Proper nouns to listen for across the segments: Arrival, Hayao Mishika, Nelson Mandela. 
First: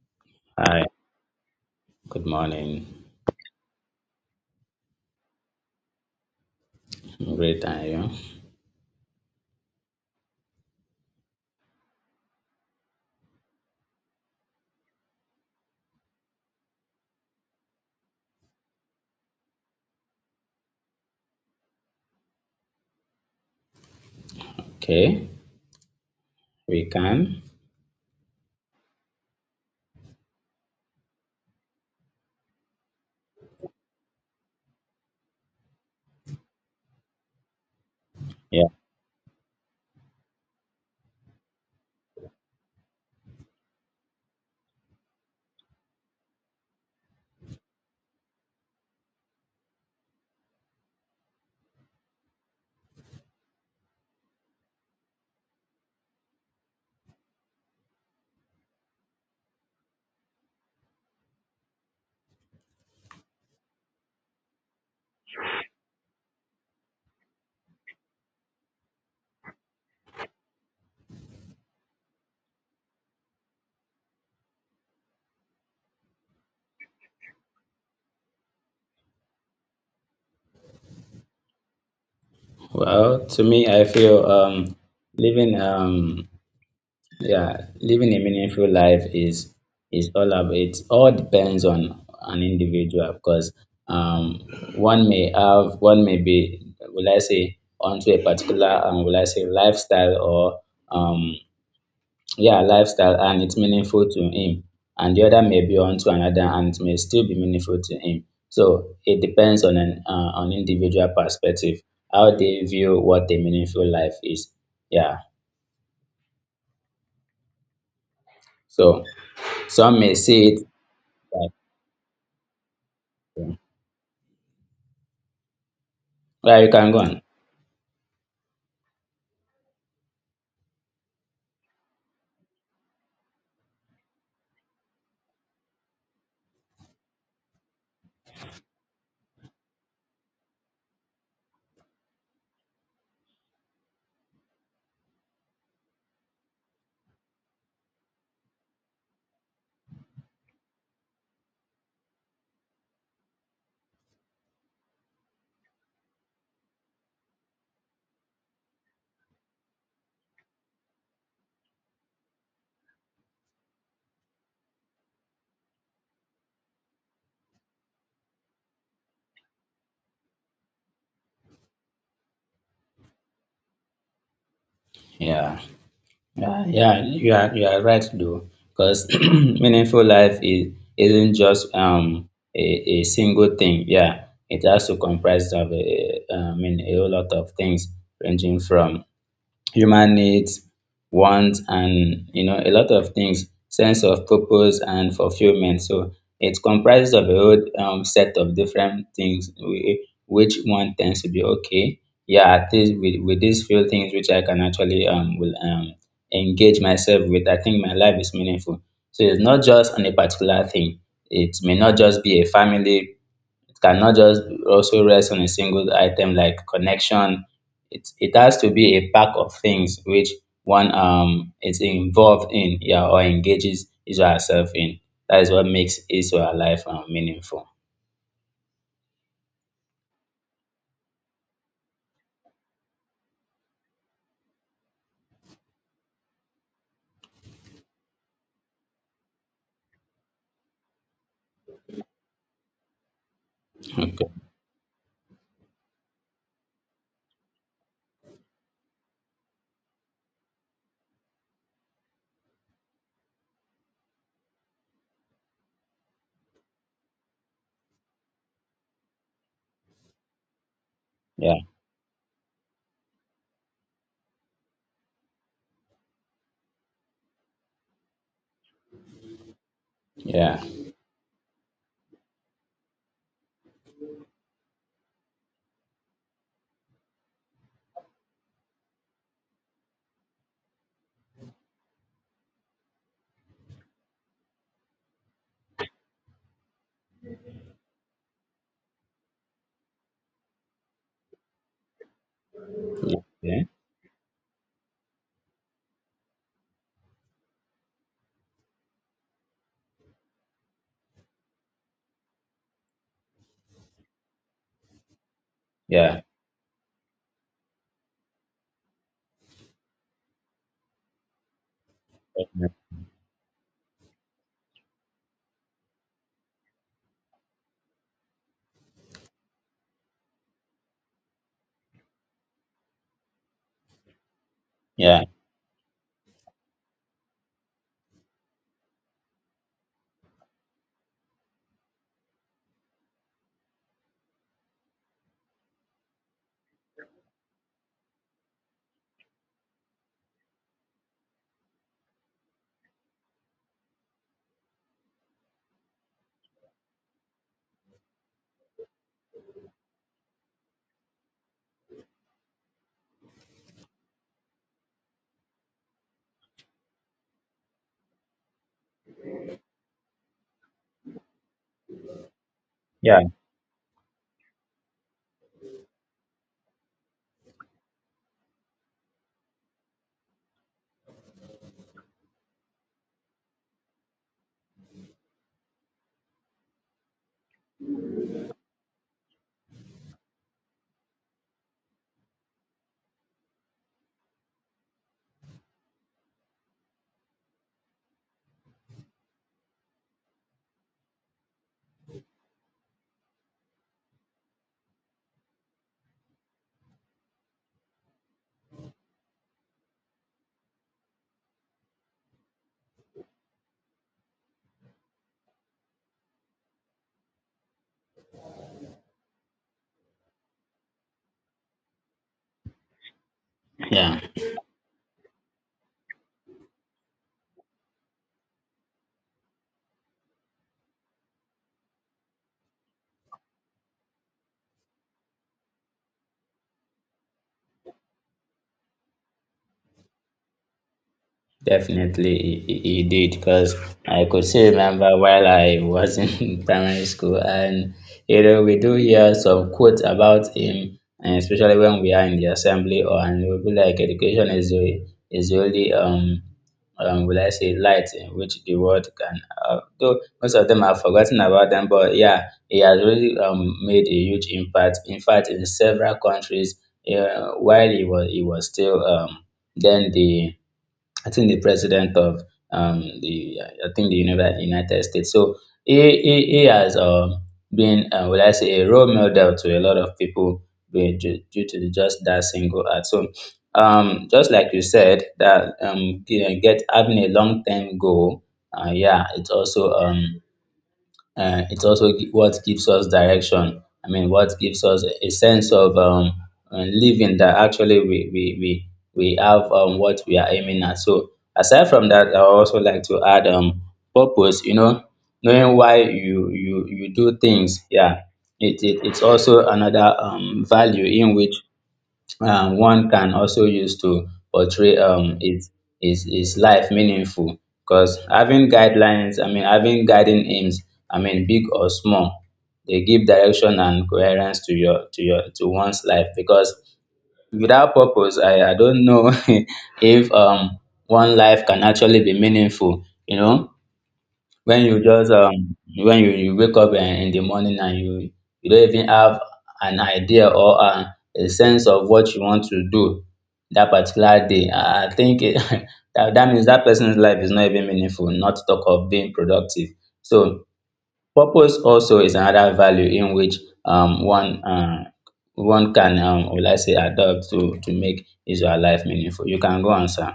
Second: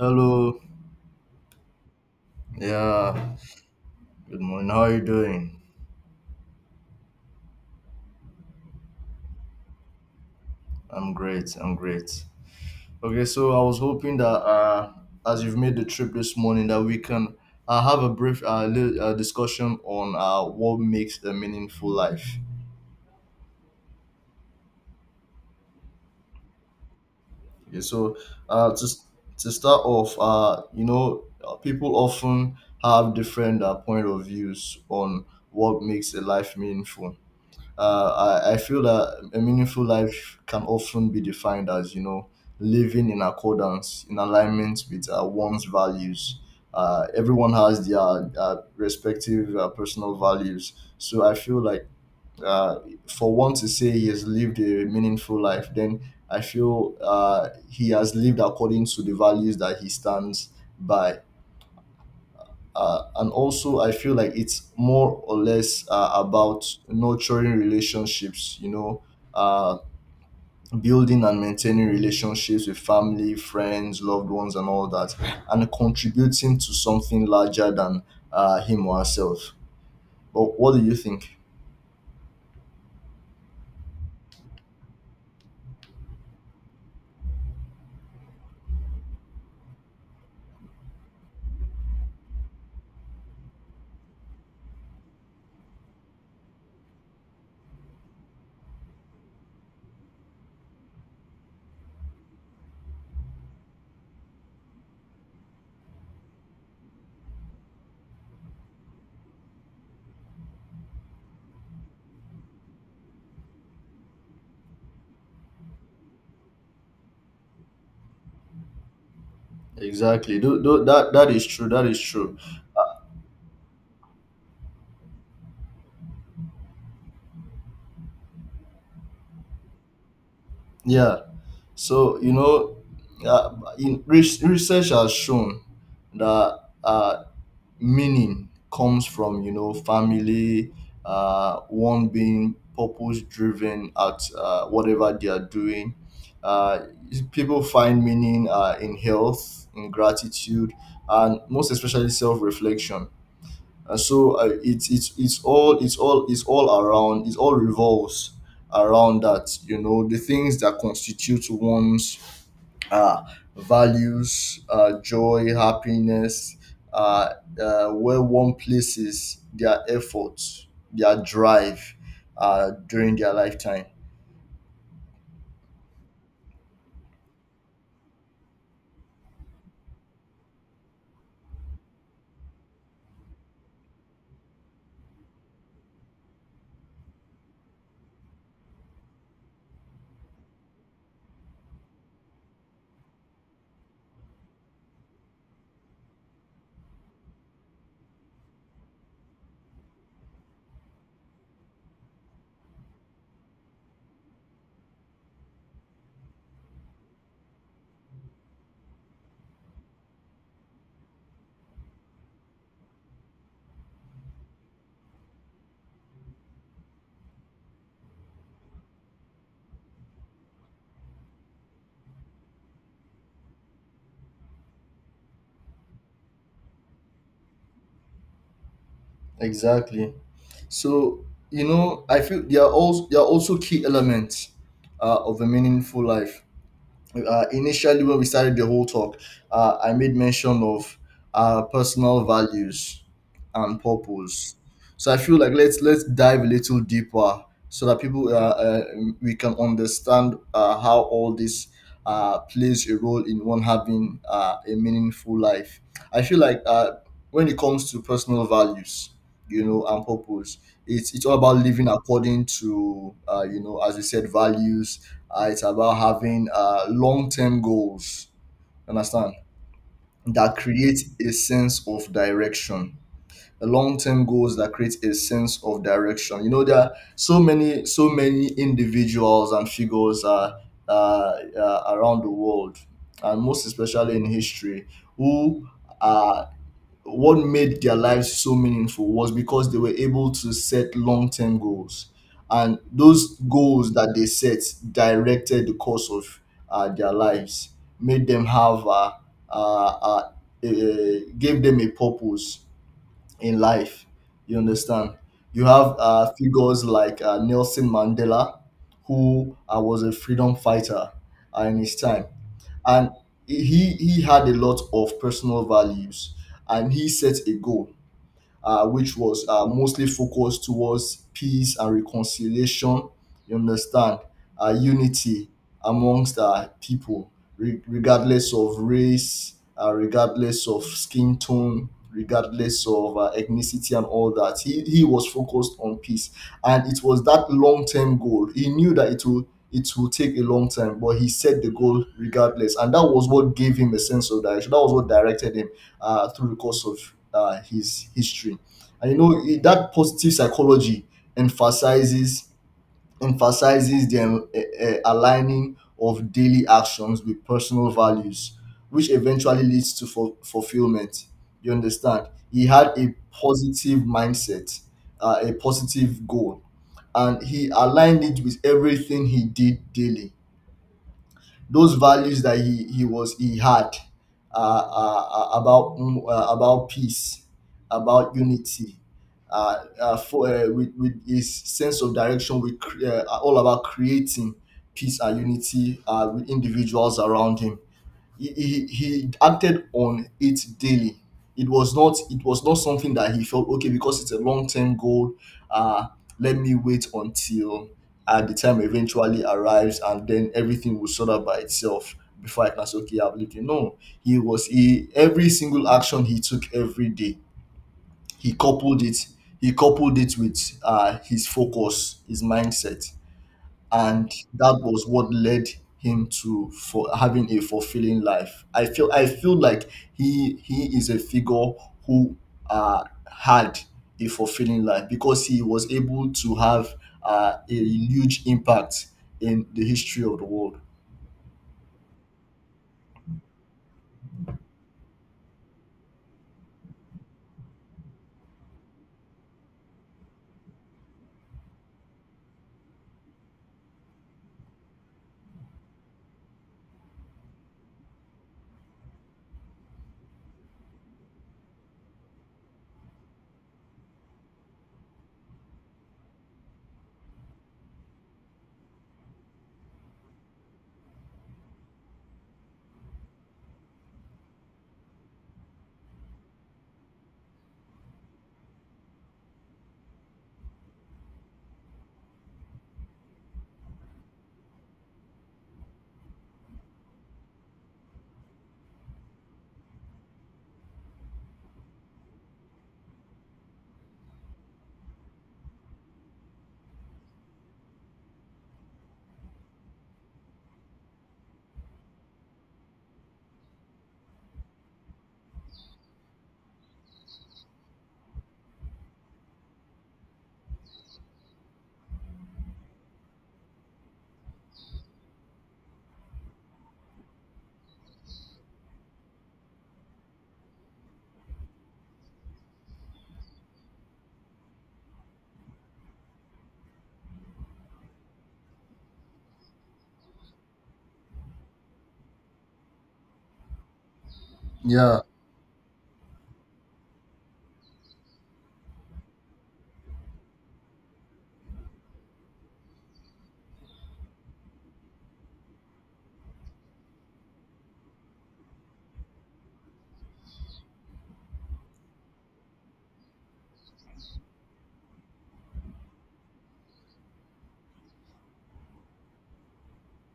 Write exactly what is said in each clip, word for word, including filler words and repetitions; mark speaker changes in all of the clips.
Speaker 1: Hello.
Speaker 2: Hi, good morning.
Speaker 1: Yeah. Good morning. How are you doing?
Speaker 2: I'm Great, and you?
Speaker 1: I'm great. I'm great. Okay, so I was hoping that uh, as you've made the trip this morning, that we can uh, have a brief uh, li- uh, discussion on uh, what makes a meaningful life.
Speaker 2: Okay, we can.
Speaker 1: Okay, so uh, to to start off, uh, you know, uh, people often have different uh, point of views on what makes a life meaningful. Uh, I, I
Speaker 2: Yeah.
Speaker 1: feel that a meaningful life can often be defined as, you know, living in accordance, in alignment with uh, one's values. Uh, everyone has their uh, respective uh, personal values. So I feel like uh, for one to say he has lived a meaningful life, then I feel uh, he has lived according to the values that he stands by, uh, and also I feel like it's more or less uh, about nurturing relationships, you know uh, building and maintaining relationships with family, friends, loved ones, and all that, and contributing to something larger than uh, him or herself. But what do you think?
Speaker 2: Well, to me, I feel um living um yeah, living a meaningful life is is all about it. All depends on an individual because um one may have, one may be, will I say, onto a particular um will I say lifestyle or um yeah, lifestyle, and it's meaningful to him, and the other may be unto another and it may still be meaningful to him. So it depends on an uh, on individual perspective, how they view what a meaningful life is. Yeah. So some may
Speaker 1: Exactly,
Speaker 2: see it
Speaker 1: do, do, that that is
Speaker 2: like,
Speaker 1: true, that is true.
Speaker 2: yeah, you can go on.
Speaker 1: Yeah, so you know, uh, in, re- research has shown that uh, meaning comes from, you know, family, uh, one being purpose driven at uh, whatever they are doing. Uh, people find meaning uh, in health, in gratitude, and most especially self-reflection. And so uh, it's it's it's all it's all it's all around, it all revolves around that, you know, the things that constitute one's uh, values, uh, joy, happiness, uh, uh, where one places their efforts, their drive uh, during their lifetime.
Speaker 2: Yeah. Yeah, yeah, you are you are right though, because meaningful life is isn't just um a, a single thing. Yeah, it has to comprise of a, a- I mean, a whole lot of things, ranging from human needs, wants, and you know, a lot of things, sense of purpose and fulfillment. So it comprises of a whole um, set of different things, whi- which one tends to be okay. Yeah, at least with, with these few things which I can actually um will um engage myself with, I think my life is meaningful. So it's not just on a particular thing. It may not just be a family, cannot just also rest on a single item like connection. It it has to be a pack of things which one um is involved in, yeah, or engages his or herself in. That is what makes his or her life um, meaningful.
Speaker 1: Exactly. So you know, I feel they are also, they are also key elements uh, of a meaningful life. Uh, initially when we started the whole talk, uh, I made mention of uh, personal values and
Speaker 2: Okay.
Speaker 1: purpose. So I feel like let's let's dive a little deeper so that people uh, uh, we can understand uh, how all this uh, plays a role in one having uh, a meaningful life. I feel like uh, when it comes to personal values, you know, and purpose, it's it's all
Speaker 2: Yeah.
Speaker 1: about living according to, uh, you know, as we said, values. Uh, it's about having uh, long term goals, you understand, that
Speaker 2: Yeah.
Speaker 1: create a sense of direction. Long term goals that create a sense of direction. You know, there are so many, so many individuals and figures, uh, uh, uh, around the world, and most especially in history, who are, what made their lives so meaningful was because they were able to set long-term goals, and those
Speaker 2: Yeah.
Speaker 1: goals that they set directed the course of uh, their lives, made them have, uh, uh, uh, uh, gave them a purpose in life. You understand? You have
Speaker 2: Yeah.
Speaker 1: uh, figures like uh, Nelson Mandela, who uh, was a freedom fighter uh, in his time, and he he had a lot of personal values, and he set a goal uh, which was uh, mostly focused towards peace and reconciliation. You understand? Uh,
Speaker 2: Yeah.
Speaker 1: unity amongst uh, people, re- regardless of race, uh, regardless of skin tone, regardless of uh, ethnicity and all that. He, he was focused on peace. And it was that long term goal. He knew that it will it will take a long time, but he set the goal regardless. And that was what gave him a sense of direction. That was what directed him uh, through the course of uh, his history. And you know it- that positive psychology emphasizes emphasizes the um, a- a- aligning of daily actions with personal values, which eventually leads to fu- fulfillment. You understand? He had a
Speaker 2: Yeah.
Speaker 1: positive mindset, uh, a positive goal, and he aligned it with everything he did daily, those values that he he was he had uh, uh, uh, about mm, uh, about peace, about unity, uh, uh, for uh, with, with his sense of direction, we cre- uh, are all about creating peace and unity uh, with individuals around him. He, he he acted on it daily. It was not it was not something that he felt okay because it's a long term goal. Uh, let me wait until uh, the time eventually arrives and then everything will sort out by itself before I can say, okay, I'm leaving. No, he was he every single action he took every day he coupled it he coupled it with uh, his focus, his mindset,
Speaker 2: Yeah.
Speaker 1: and that was what led him to, for having a fulfilling life. I feel I feel like he he is a figure who uh, had a fulfilling life because he was able to have uh, a huge impact in the history of the world.
Speaker 2: Definitely, he, he he did, because I could still remember while I was in primary school, and you know, we do hear some quotes about him, and especially when we are in the assembly, or, and we'll be like, education is the is the only um um will I say light in which the world can. Uh, though most of them have forgotten about them, but yeah, he has really um made a huge impact. In fact, in several countries, uh, while he was he was still um then the, I think, the president of um, the, I think, the Univer- United States. So he he, he has um, been, uh, will I say, a role model to a lot of people, be- due, due to the- just that single act. So um, just like you said, that, um, get get- having a long term goal, uh, yeah, it's also um, uh, it's also gi- what gives us direction. I mean, what gives us a a sense of um, uh, living, that actually we we we we have um, what we are aiming at. So aside from that, I also like to add um purpose. You know, knowing why you you you do things. Yeah, it, it it's also another um value in which um one can also use to portray um his his his life meaningful, because having guidelines, I mean having guiding aims, I mean big or small, they give direction and coherence to your, to your to one's life, because without purpose, i i don't know if um one life can actually be meaningful. You know, when you
Speaker 1: Yeah,
Speaker 2: just um when you you wake up um in the morning, and you you don't even have an idea or um a sense of what you want to do that particular day, i I think it, that that means that person's life is not even meaningful, not to talk of being productive. So purpose also is another value in which um one uh one can, um will I say, adopt to to make his or her life meaningful. You can go on, sir.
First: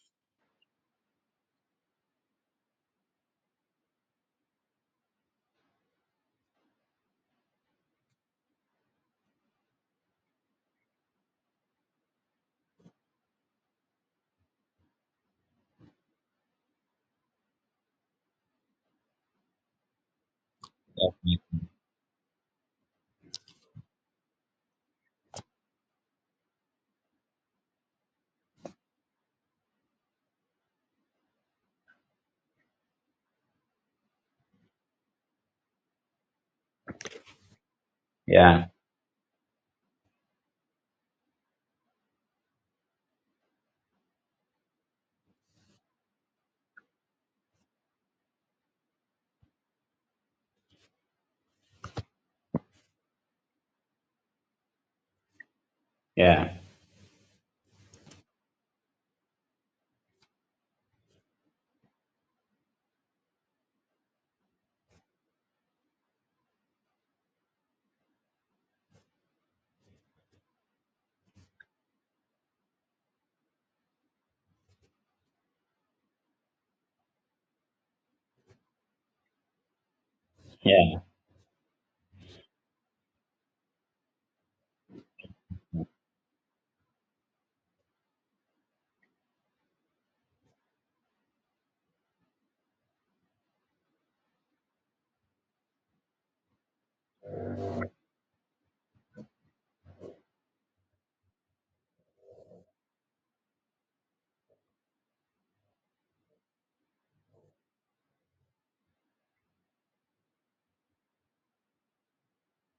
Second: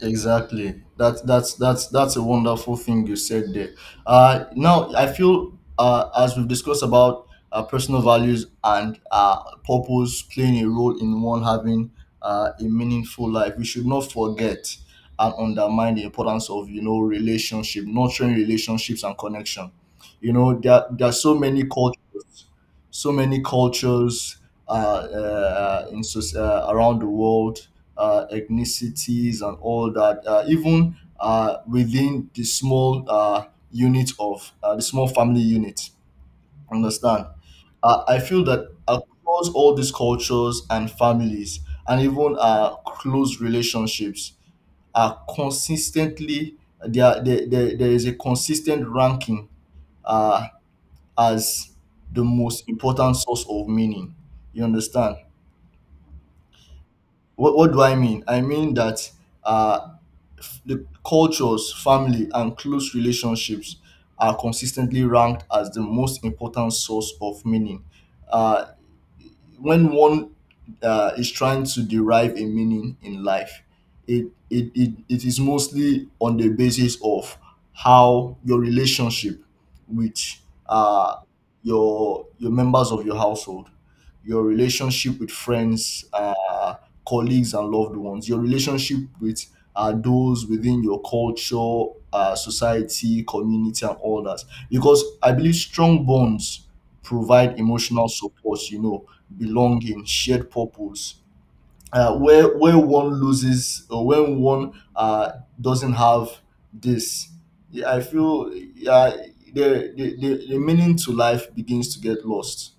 Speaker 1: exactly. That that's that's that's a wonderful thing you said there. Uh, now I feel uh, as we've discussed about uh, personal values and uh, purpose playing a role in one having uh, a meaningful life, we should not forget and undermine the importance of, you know, relationship, nurturing relationships and connection. You know, there there are so many cultures, so many cultures, uh, uh, in soc- uh, around the world, uh, ethnicities and all that, uh, even uh, within the small uh, unit of uh, the small family unit. Understand? Uh, I feel
Speaker 2: Yeah.
Speaker 1: that across all these cultures and families, and even uh, close relationships, are consistently, there, there, there, there is a consistent ranking uh, as the most important source of meaning. You understand?
Speaker 2: Yeah.
Speaker 1: What, what do I mean? I mean that uh, the cultures, family, and close relationships are consistently ranked as the most important source of meaning. Uh, when one uh, is trying to derive a meaning in life, it, it, it, it is mostly on the basis of how your relationship with
Speaker 2: Yeah.
Speaker 1: uh, your, your members of your household, your relationship with friends, uh, colleagues, and loved ones, your relationship with uh, those within your culture, uh, society, community, and all that. Because I believe strong bonds provide emotional support, you know, belonging, shared purpose. Uh, where where one loses, or when one uh, doesn't have this, yeah, I feel, yeah, the, the, the, the meaning to life begins to get lost.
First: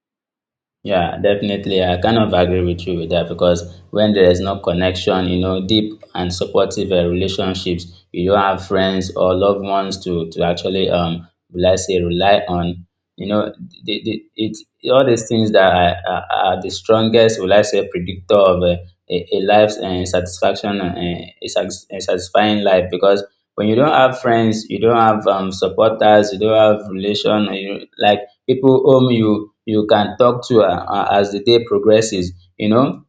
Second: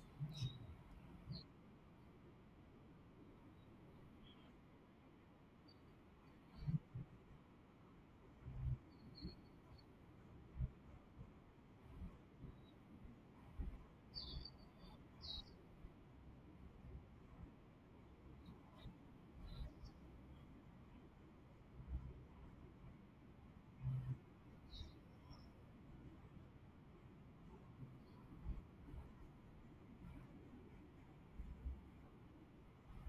Speaker 2: Yeah, definitely. I kind of agree with you with that, because when there is no connection, you know, deep and supportive uh, relationships, you don't have friends or loved ones to to actually, um, will I say, rely on. You know, the, the, it, all these things that are, are, are the strongest, will I say, predictor of uh, a, a life's uh, satisfaction, uh, a, satis- a satisfying life. Because when you don't have friends, you don't have um, supporters, you don't have relation, you, like, people whom you you can talk to, uh, uh, as the day progresses. You know,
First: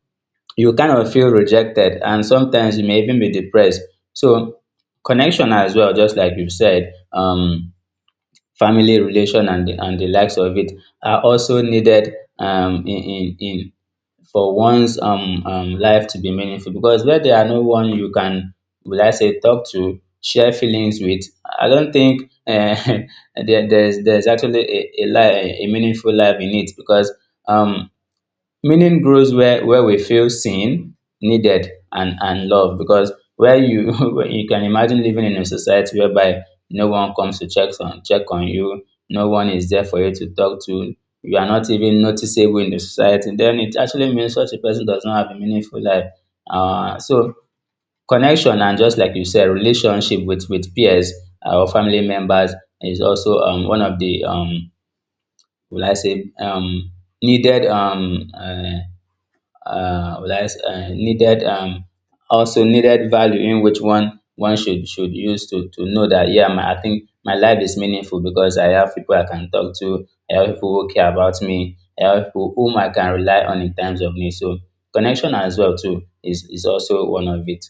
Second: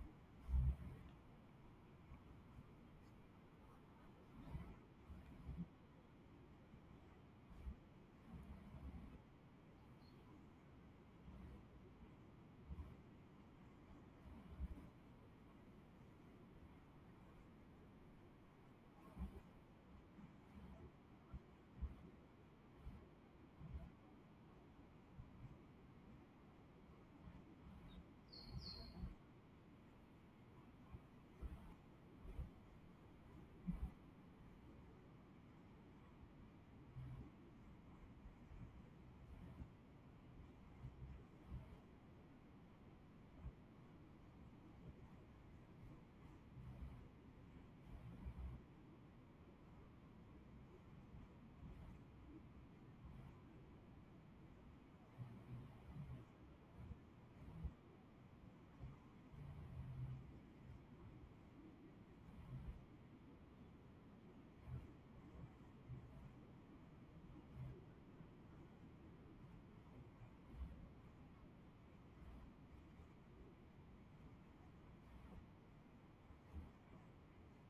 Speaker 2: you kind of feel rejected, and sometimes you may even be depressed. So connection, as well, just like you said, um family relation and the, and the likes of it are also needed, um in in in for one's, um, um, life to be meaningful. Because where there are no one you can, will I say, talk to, share feelings with, I don't think uh, there, there's there's actually a, a, li- a meaningful life in it. Because um, meaning grows where where we feel seen, needed, and and loved. Because where you where you can imagine living in a society whereby no one comes to check on check on you, no one is there for you to talk to, you are not even noticeable in the society, then it actually means such a person does not have a meaningful life. Uh so connection, and just like you said, relationship with with peers, uh, or family members, is also um one of the, um will I say, um needed, um uh, uh, lies uh, needed, um, also needed value in which one one should should use to to know that, yeah, my, I think my life is meaningful, because I have people I can talk to, I have people who care about me, I have people whom I can rely on in times of need. So connection as well too is is also one of it.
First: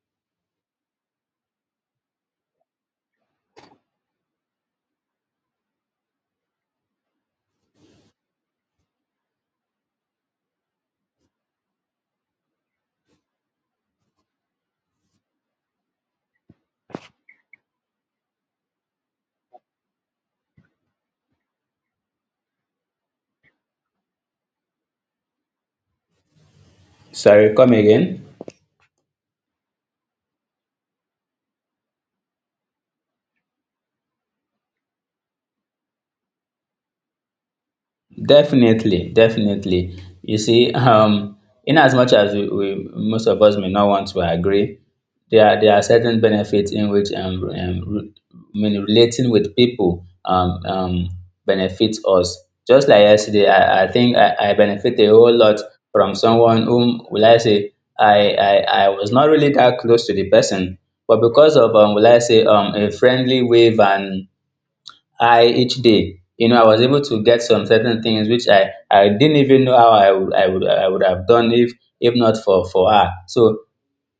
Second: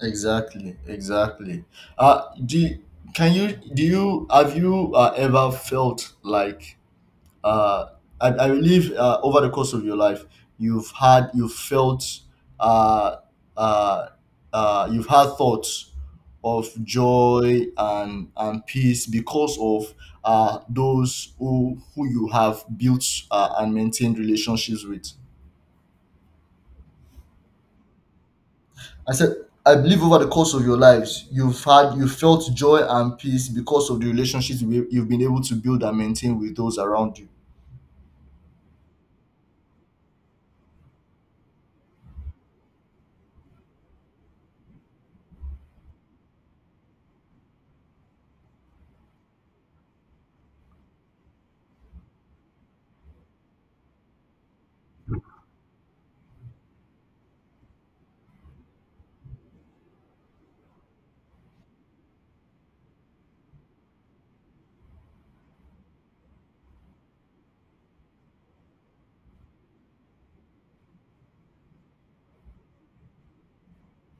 Speaker 1: Exactly, exactly. Uh, do you- can you do you have you uh, ever felt like uh, I, I believe uh, over the course of your life, you've had, you've felt, uh, uh, uh, you've had thoughts of joy and and peace because of uh, those who who you have built uh, and maintained relationships with.
Speaker 2: Sorry, come again.
Speaker 1: I said, I believe over the course of your lives, you've had, you felt joy and peace because of the relationships you- you've been able to build and maintain with those around you.
Speaker 2: Definitely, definitely. You see, um, in as much as we, we, most of us, may not want to agree, there are, there are certain benefits in which um, um re- I mean, relating with people um, um benefits us. Just like yesterday, I, I think I, I benefit a whole lot from someone whom, will I say, I, I I was not really that close to the person, but because of, um will I say, um a friendly wave and I each day. You know, I was able to get some certain things which I, I didn't even know how I would I would I would have done if if not for for her. So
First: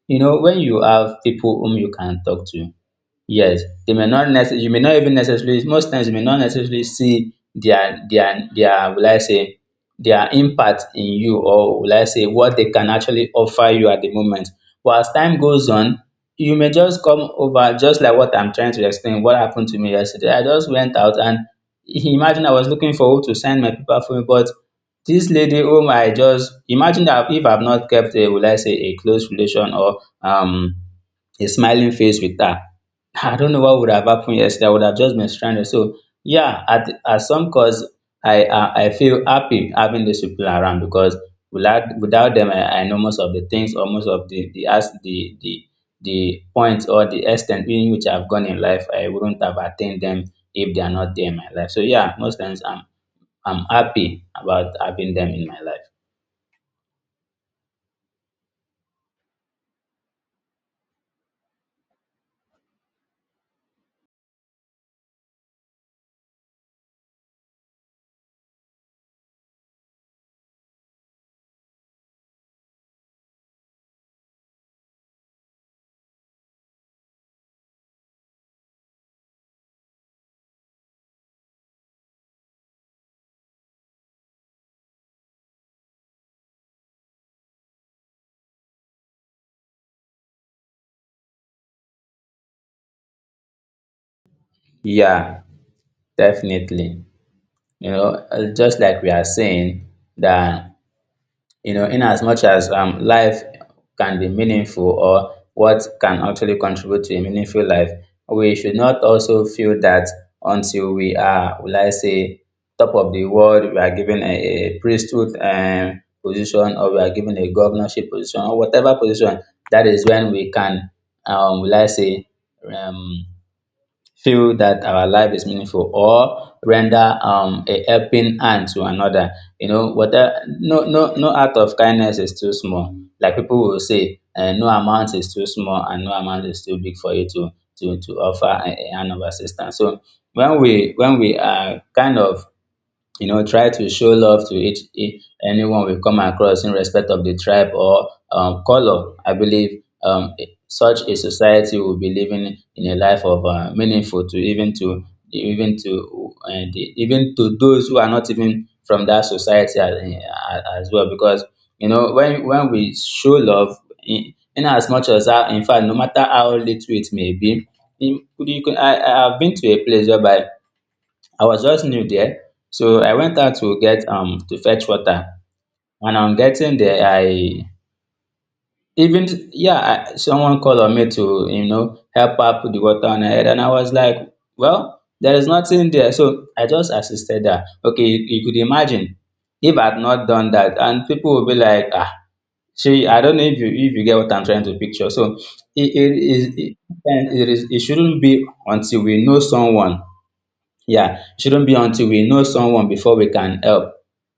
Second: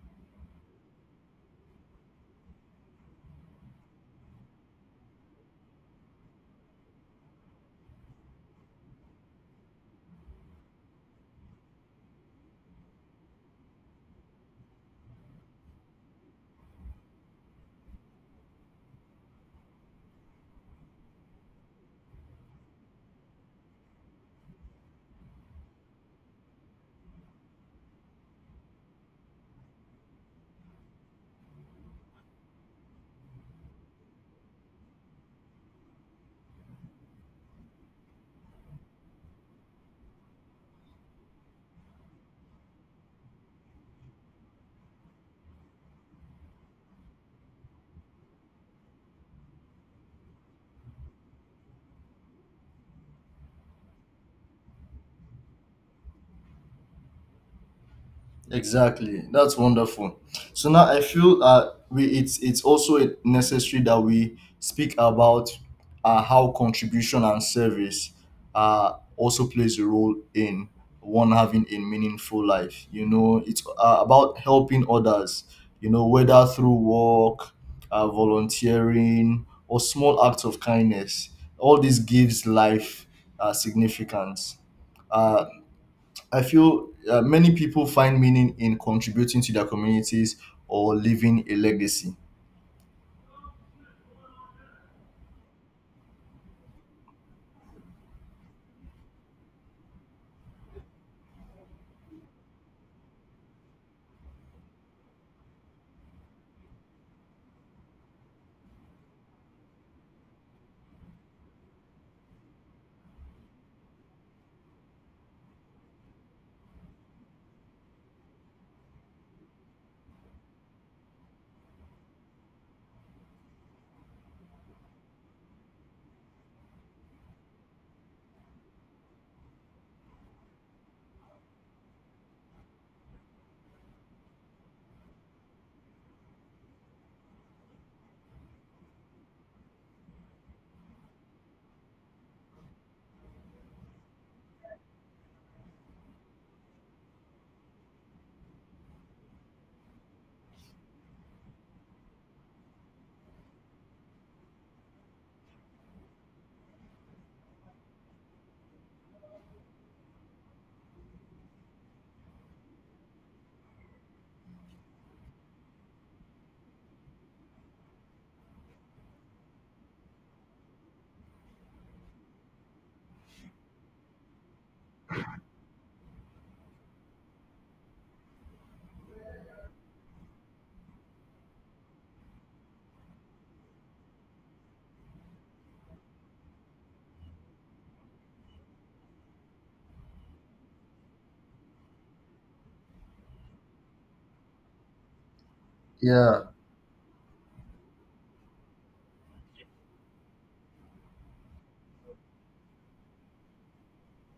Speaker 2: you know, when you have people whom you can talk to, yes, they may not necess- you may not even necessarily, most times you may not necessarily see their their their, will I say, their impact in you, or will I say what they can actually offer you at the moment. But as time goes on, you may just come over, just like what I'm trying to explain, what happened to me yesterday. I just went out, and imagine, I was looking for who to sign my paper for me, but this lady, whom I just imagine that if I've not kept a, will I say, a close relation or um a smiling face with her, I don't know what would have happened yesterday. I would have just been stranded. So yeah, at at some cause, I I, I feel happy having these people around, because without without them, I, I know most of the things, or most of the the as the the the points or the extent in which I've gone in life, I wouldn't have attained them if they are not there in my life. So yeah, most times I'm I'm happy about having them in my life.
Speaker 1: Exactly. That's wonderful. So now I feel uh, we it's it's also necessary that we speak about uh, how contribution and service uh, also plays a role in one having a meaningful life. You know, it's uh, about helping others. You know, whether through work, uh, volunteering, or small acts of kindness. All this gives life uh, significance. Uh, I feel uh, many people find meaning in contributing to their communities or leaving a legacy.
Speaker 2: Yeah, definitely. You know, uh, just like we are saying that, you know, in as much as, um, life can be meaningful or what can actually contribute to a meaningful life, we should not also feel that until we are, will I say, top of the world, we are given a, a priesthood, um, position, or we are given a governorship position or whatever position, that is when we can, um, will I say, um, feel that our life is meaningful or render um, a helping hand to another. You know, whether, no, no no act of kindness is too small. Like people will say, uh, no amount is too small and no amount is too big for you to to to offer a, a hand of assistance. So when we when we are kind of you know try to show love to each e- anyone we come across in respect of the tribe or um, color I believe um, e, such a society will be living in a life of uh, meaningful to even to even to uh, the, even to those who are not even from that society as, as well because you know when when we show love in, in as much as how in fact no matter how little it may be in, you can, I, I have been to a place whereby I was just new there. So I went out to get um to fetch water. And on getting there, I even yeah, I, someone called on me to you know help her put the water on her head, and I was like, well, there is nothing there. So I just assisted her. Okay, you, you could imagine if I had not done that, and people would be like, ah, she. I don't know if you if you get what I'm trying to picture. So it it
Speaker 1: Yeah,
Speaker 2: is it, and it is it shouldn't be until we know someone, yeah, it shouldn't be until we know someone before we can help.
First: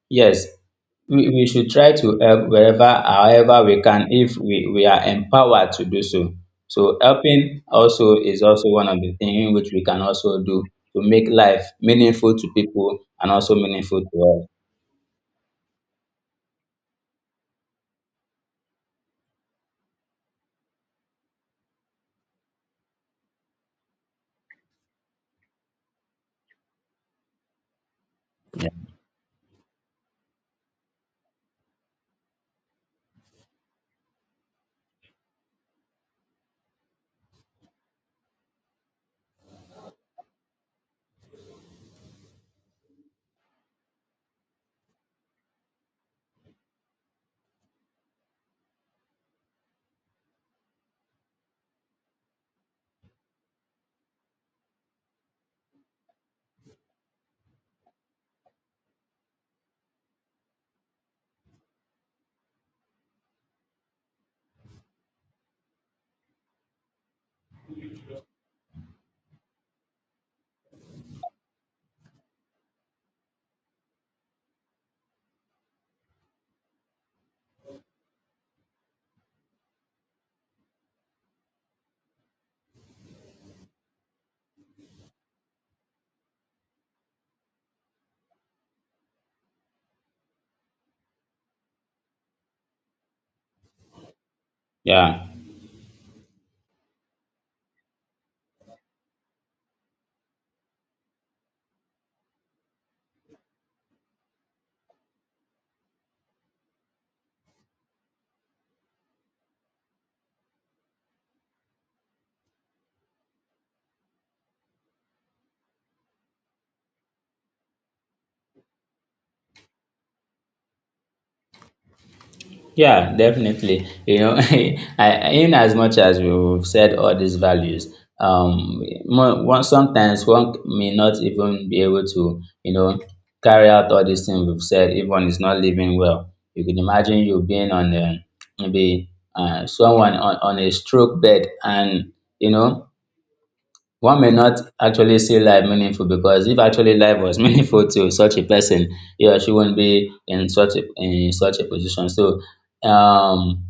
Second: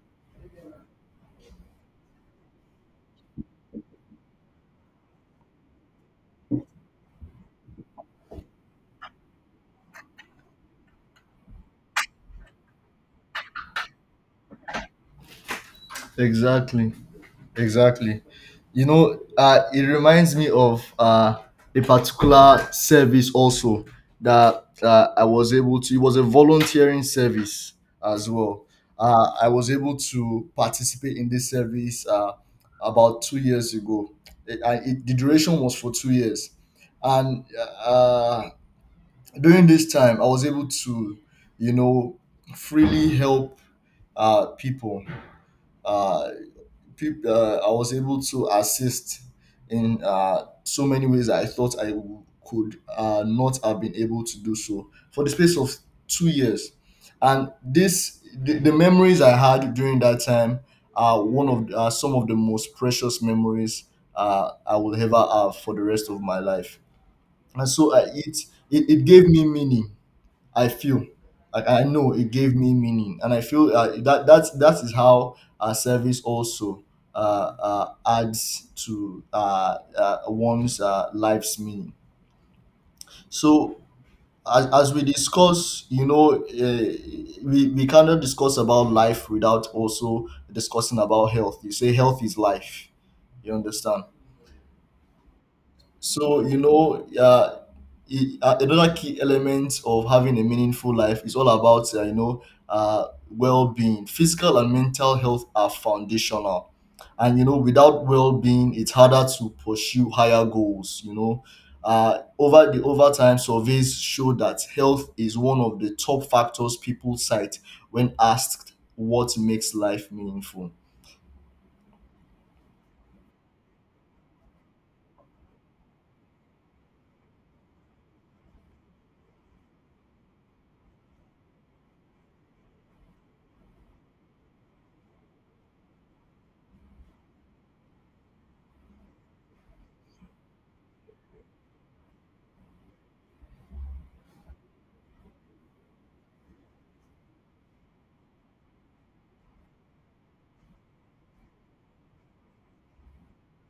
Speaker 2: Yes, we, we should try to help wherever, however we can, if we, we are empowered to do so. So helping also is also one of the things which we can also do to make life meaningful to people and also meaningful to us.
Speaker 1: exactly, exactly. You know, uh, it reminds me of uh, a particular service also that uh, I was able to. It was a volunteering service as well. Uh, I was able to participate in this service uh, about two years ago. It, I, it, the duration was for two years, and uh, during this time I was able to, you know, freely help uh, people, uh, peop- uh, I was able to assist in uh, so many ways that I thought i w- could uh, not have been able to do so for the space of two years. And this, the, the memories I had during that time are one of the, some of the most precious memories uh, I will ever have for the rest of my life. And so i it it, it gave me meaning. I feel like I know it gave me meaning, and I feel uh, that that's that is how our service also uh, uh, adds to uh, uh, one's uh, life's meaning. So, as, as we discuss, you know, uh, we we cannot discuss about life without also discussing about health. You say health is life. You understand?
Speaker 2: Yeah.
Speaker 1: So you know, uh, i- uh, another key element of having a meaningful life is all about, uh, you know, uh, well-being. Physical and mental health are foundational, and you know, without well-being, it's harder to pursue higher goals. You know, uh, over the over time surveys show that health is one of the top factors people cite when asked what makes life meaningful.
Speaker 2: Yeah, definitely. You know, I, in as much as we've said all these values, um, mo- one, sometimes one may not even be able to, you know, carry out all these things we've said if one is not living well. You can imagine you being on a, maybe uh, someone on, on a stroke bed and, you know, one may not actually see life meaningful because if actually life was meaningful to such a person, he or she would not be in such a in such a position. So um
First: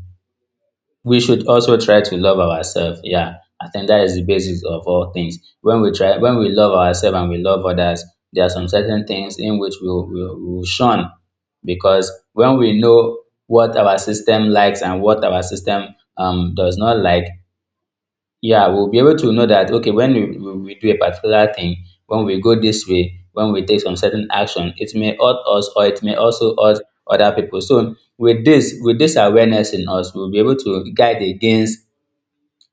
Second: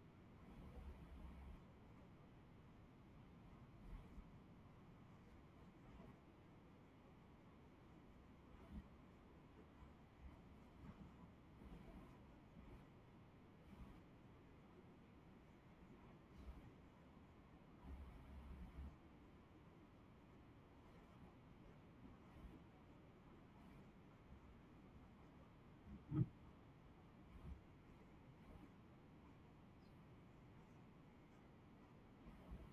Speaker 2: we should also try to love ourselves. Yeah. I think that is the basis of all things. When we try when we love ourselves and we love others, there are some certain things in which we will we'll, we'll shun because when we know what our system likes and what our system um does not like, yeah, we'll be able to know that, okay, when we, we, we do a particular thing, when we go this way, when we take some certain action, it may hurt us or it may also hurt other people. So with this, with this awareness in us, we'll be able to guide against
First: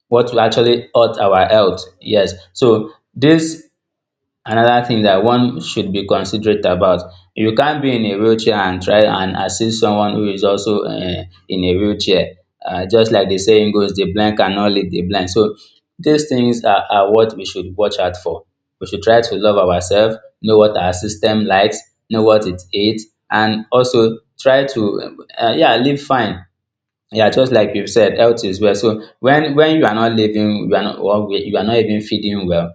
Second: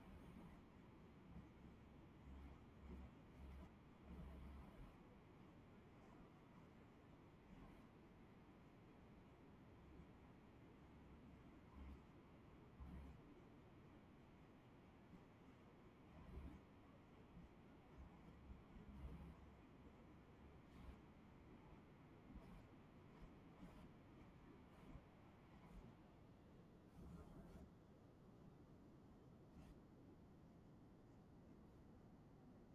Speaker 2: what will actually hurt our health. Yes. So this another thing that one should be considerate about. You can't be in a wheelchair and try and assist someone who is also uh, in a wheelchair, uh, just like the saying goes, the blind cannot lead the blind. So these things are, are what we should watch out for. We should try to love ourselves, know what our system likes, know what it eats, and also try to uh, yeah, live fine. Yeah, just like you said, health is well. So when when you are not living, you are not, or you are not even feeding well,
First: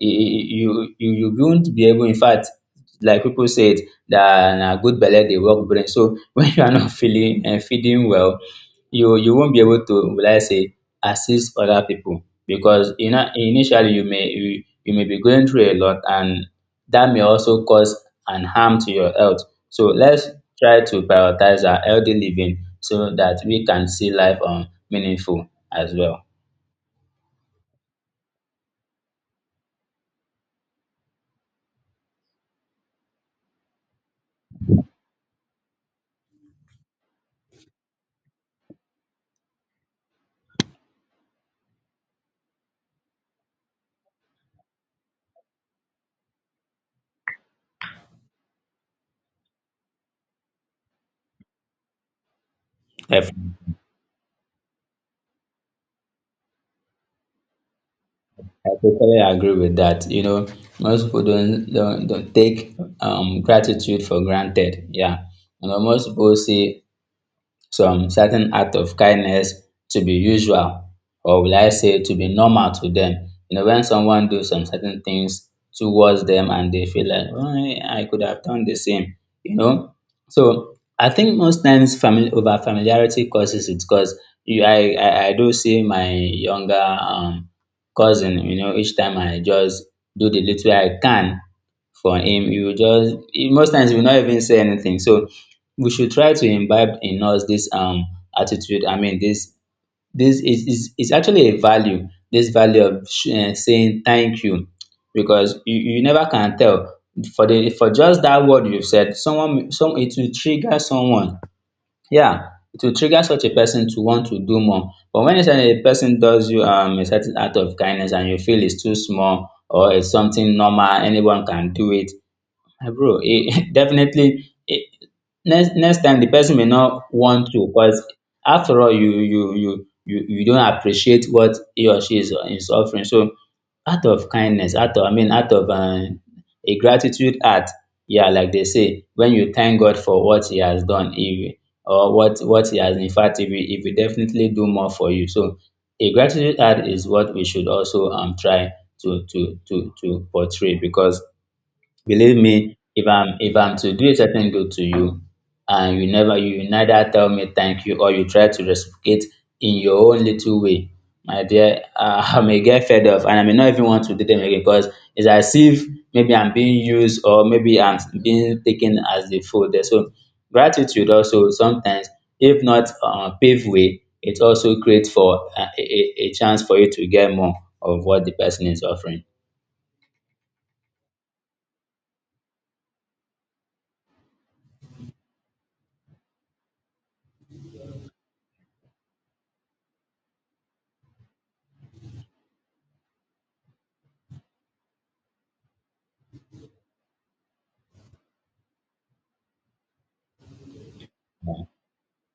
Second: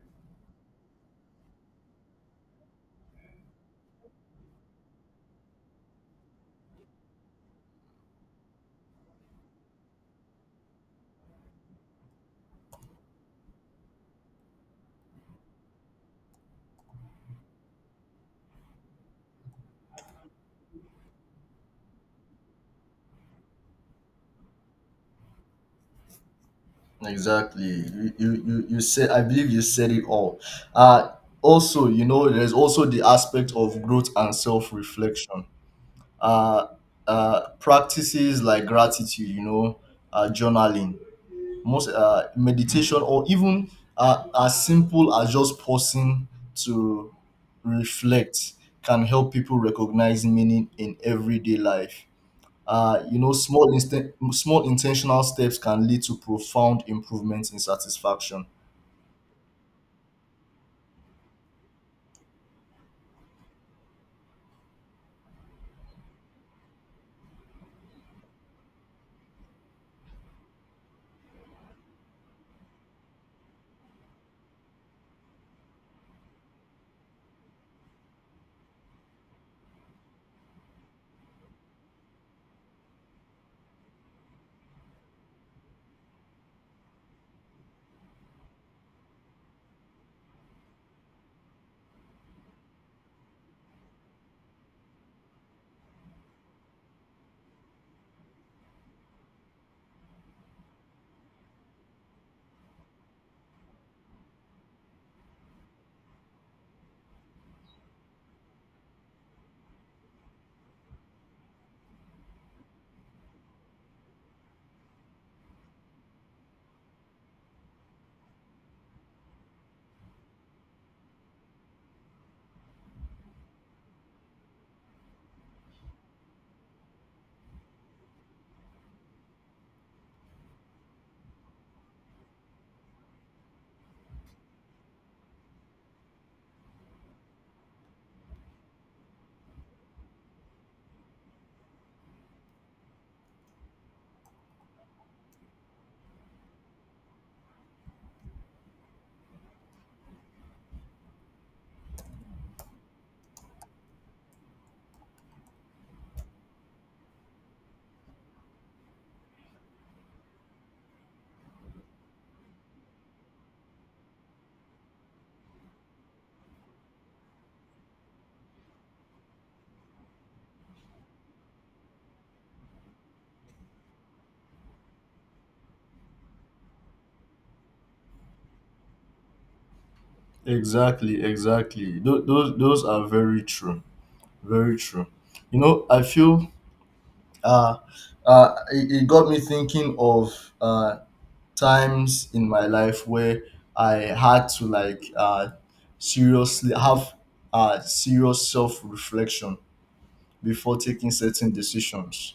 Speaker 2: you you you won't be able, in fact, like people said, that na good belle dey work brain so when you are not feeling and feeding well, you you won't be able to, will I say, assist other people because you know initially you may you, you may be going through a lot and that may also cause an harm to your health. So let's try to prioritize our healthy living so that we can see life um meaningful as well.
Speaker 1: Exactly. You, you, you you said, I believe you said it all. Uh, also, you know, there's also the aspect of growth and self reflection. Uh, uh, Practices like gratitude, you know, uh, journaling, most uh, meditation, or even uh, as simple as just pausing to reflect can help people recognize meaning in everyday life. Uh, you know, small inst Small intentional steps can lead to profound improvements in satisfaction.
Speaker 2: I totally agree with that. You know, most people don't don't, don't take um, gratitude for granted. Yeah, and most people see some certain act of kindness to be usual or, will I say, to be normal to them. You know, when someone do some certain things towards them and they feel like, oh, I could have done the same, you know. So I think most times family over familiarity causes it because you I, I I do see my younger um cousin, you know, each time I just do the little I can for him, he will just he most times he will not even say anything. So we should try to imbibe in us this um attitude, I mean, this. This is is is actually a value, this value of sh- eh, saying thank you because you you never can tell, for the for just that word you've said, someone, some it will trigger someone. Yeah, it will trigger such a person to want to do more. But when it's a person does you um a certain act of kindness and you feel it's too small or it's something normal anyone can do it. Ah bro, e definitely e, next next time the person may not want to because after all you you you you you don't appreciate what he or she is is offering. So out of kindness, out of, I mean, out of um a gratitude heart, yeah, like they say, when you thank God for what he has done, he or what what he has, in fact, if he will, he will definitely do more for you. So a gratitude heart is what we should also um try to to to to portray because, believe me, if I'm if I'm to do a certain good to you and you never you neither tell me thank you or you try to reciprocate in your own little way, my dear, uh, I may get fed up and I may not even want to do them again because it's as if maybe I'm being used or maybe I'm being taken as the fool there. So gratitude also sometimes, if not uh, pave way, it also creates for uh, a, a, a chance for you to get more of what the person is offering.
Speaker 1: Exactly, exactly. Those, those those are very true, very true. You know, I feel uh, uh, it, it got me thinking of uh, times in my life where I had to like uh, seriously have uh, serious self reflection before taking certain decisions.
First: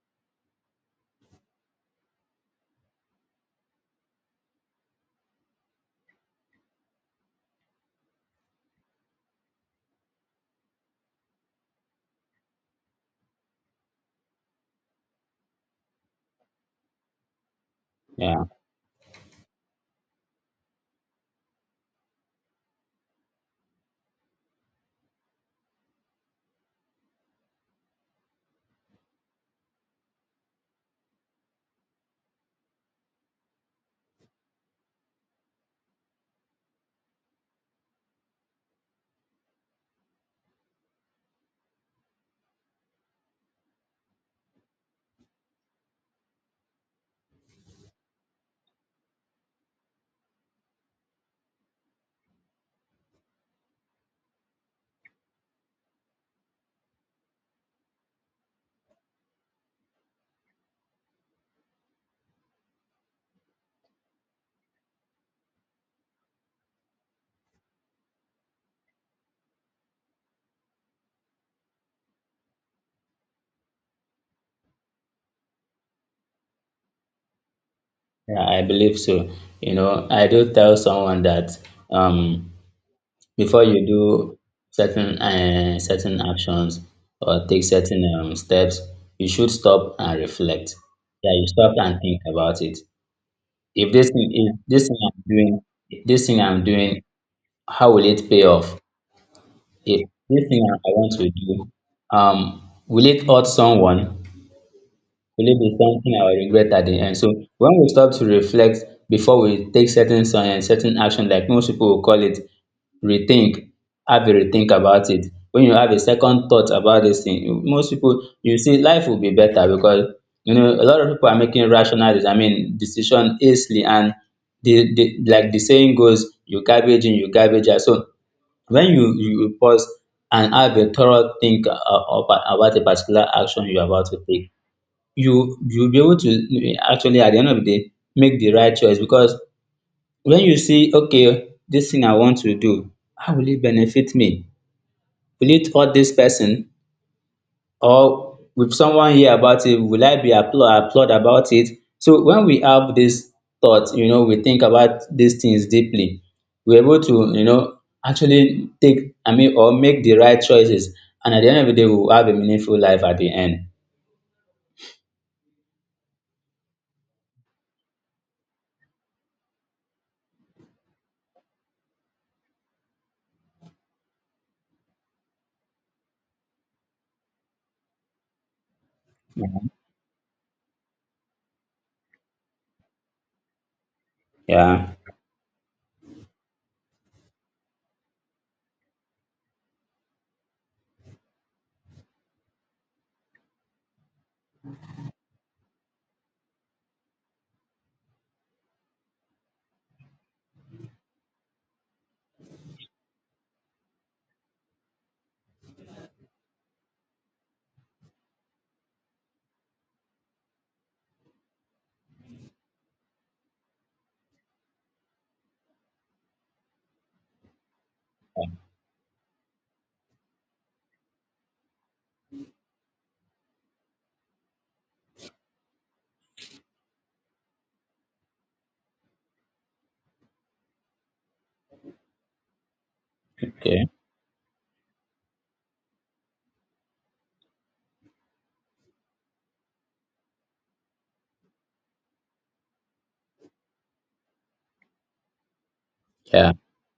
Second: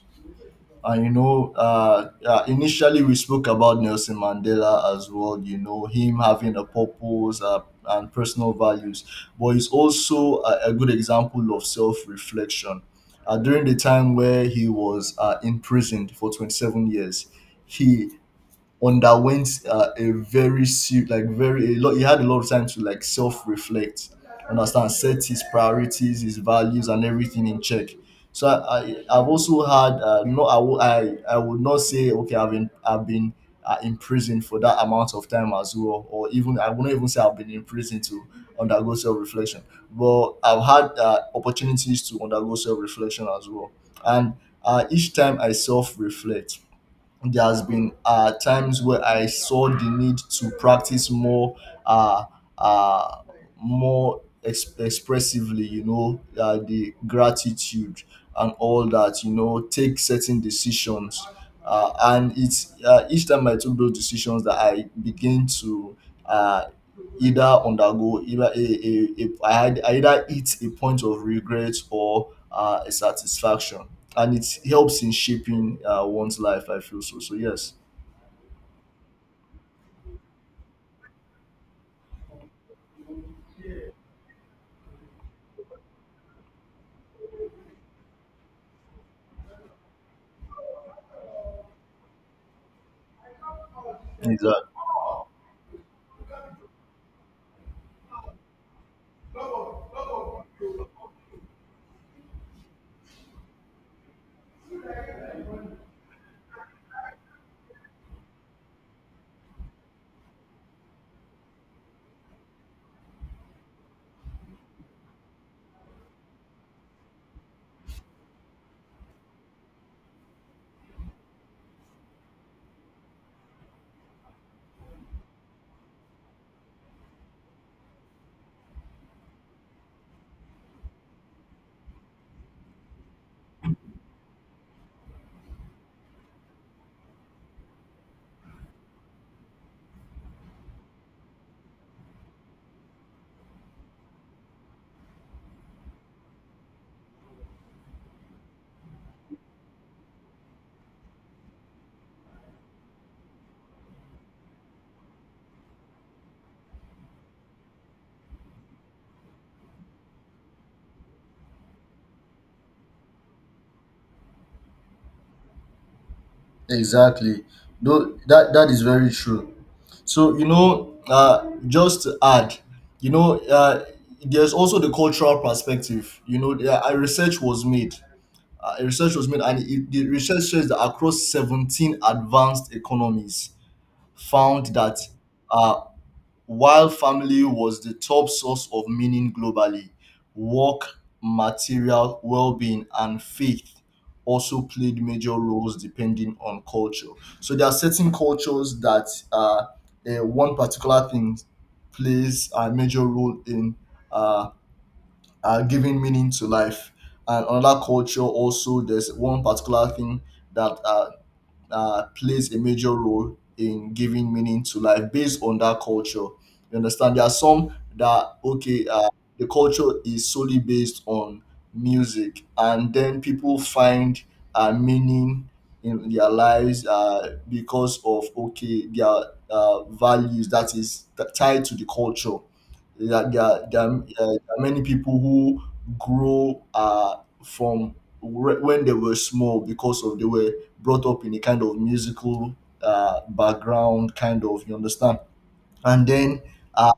Speaker 1: And you know, uh, uh, initially we spoke about Nelson Mandela as well. You know, him having a purpose uh, and personal values, but he's also a, a good example of self-reflection. Uh, during the time where he was uh, imprisoned for twenty-seven years, he
Speaker 2: Yeah.
Speaker 1: underwent uh, a very se- like very a lot he had a lot of time to like self-reflect, understand, set his priorities, his values and everything in check. So i, I i've also had uh, no I, wo- I I would not say okay i've been i've been uh, in prison for that amount of time as well, or even i wouldn't even say i've been in prison to undergo self-reflection, but i've had uh, opportunities to undergo self-reflection as well. And uh, each time i self-reflect, there has been uh, times where I saw the need to practice more, uh, uh, more ex- expressively. You know, uh, the gratitude and all that. You know, take certain decisions, uh, and it's uh, each time I took those decisions that I begin to. Uh, Either undergo either a, a, a I, had- I either hit a point of regret or uh, a satisfaction, and it helps in shaping uh, one's life, I feel. So so yes,
Speaker 2: Yeah, I believe so. You know, I do tell someone that um, before you do certain uh, certain actions or take certain um, steps, you should stop and reflect. Yeah, you stop and think about it. If this thing, if
Speaker 1: exactly,
Speaker 2: this thing I'm doing, this thing I'm doing, how will it pay off? If this thing I I want to do, um, will it hurt someone? Will it be something I will regret at the end? So when we stop to reflect before we take certain so- um certain action, like most people will call it, rethink, have a rethink about it. When you have a second thought about this thing, you- most people you see life will be better because you know a lot of people are making rational, I mean, decision easily, and the, the like the saying goes, you garbage in, you garbage out. So when you you pause and have a thorough think uh, about about a particular action you're about to take, you you'll be able to actually at the end of the day make the right choice because when you see, okay, this thing I want to do, how will it benefit me? Will it hurt this person or will someone hear about it? Will I be applaud applaud about it? So when we have this thought, you know, we think about these things deeply, we're able to, you know, actually take, I mean, or make the right choices, and at the end of the day we will have a meaningful life at the end.
Speaker 1: exactly. Though that that is very true. So you know, uh, just to add, you know uh, there's also the cultural perspective. You know there, a research was made uh, a research was made and it, the research says that across seventeen advanced economies found
Speaker 2: Yeah,
Speaker 1: that uh, while family was the top source of meaning globally, work, material well-being, and faith also played major roles depending on culture. So there are certain cultures that uh, eh, one particular thing plays a major role in uh, uh, giving meaning to life. And another culture also, there's one particular thing that uh, uh, plays a major role in giving meaning to life based on that culture. You understand? There are some that okay, uh, the culture is solely based on music, and then people find uh, meaning in their lives uh, because of okay their uh, values that is t- tied to the culture. There, are- there, are- there,
Speaker 2: okay,
Speaker 1: are, uh, there are many people who grow uh, from whe- when they were small, because of they were brought up in a kind of musical uh, background, kind of, you understand, and then
Speaker 2: yeah,
Speaker 1: uh,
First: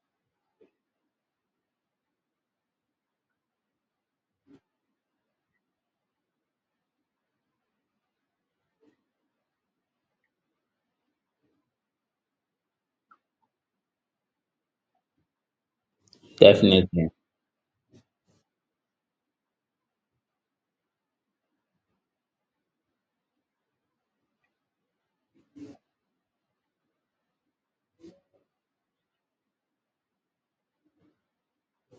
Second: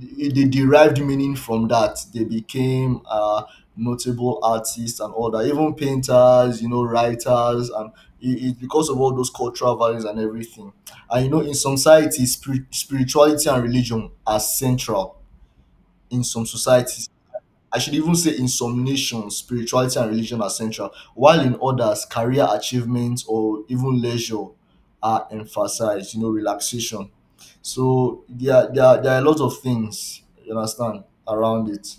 Speaker 1: they they derived meaning from that. They became uh, notable artists and all that, even painters, you know, writers, and it- it's because of all those cultural values and everything. And you know, in some societies, spirit- spirituality and religion are central in some societies.
Speaker 2: definitely.
Speaker 1: I should even say in some nations, spirituality and religion are central, while in others, career achievements or even leisure are emphasized, you know, relaxation. So there, there, there are a lot of things, you understand, around it.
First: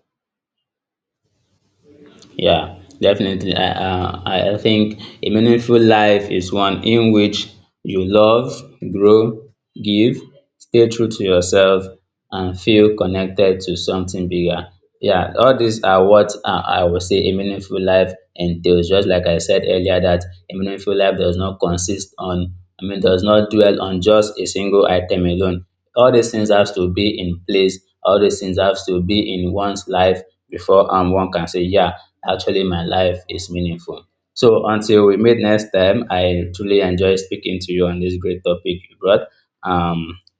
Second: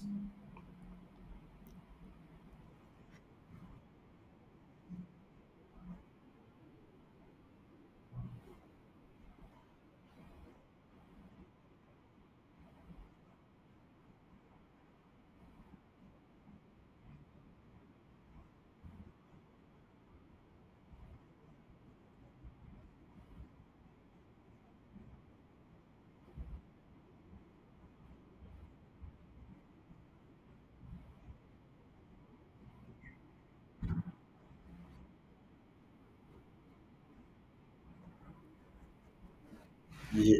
Speaker 2: Yeah, definitely. I, uh, I I think a meaningful life is one in which you love, grow, give, stay true to yourself, and feel connected to something bigger. Yeah, all these are what uh, I would say a meaningful life entails. Just like I said earlier, that a meaningful life does not consist on, I mean, does not dwell on just a single item alone. All these things have to be in place. All these things have to be in one's life before um one can say, yeah, actually my life is meaningful. So until we meet next time, I truly enjoy speaking to you on this great topic you brought. Um,
Speaker 1: Yeah,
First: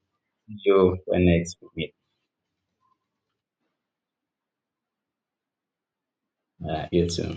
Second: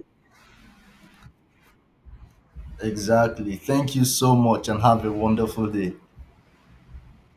Speaker 2: see you when next we meet.
Speaker 1: exactly. Thank you so much and have a wonderful day.
Speaker 2: Uh, you too.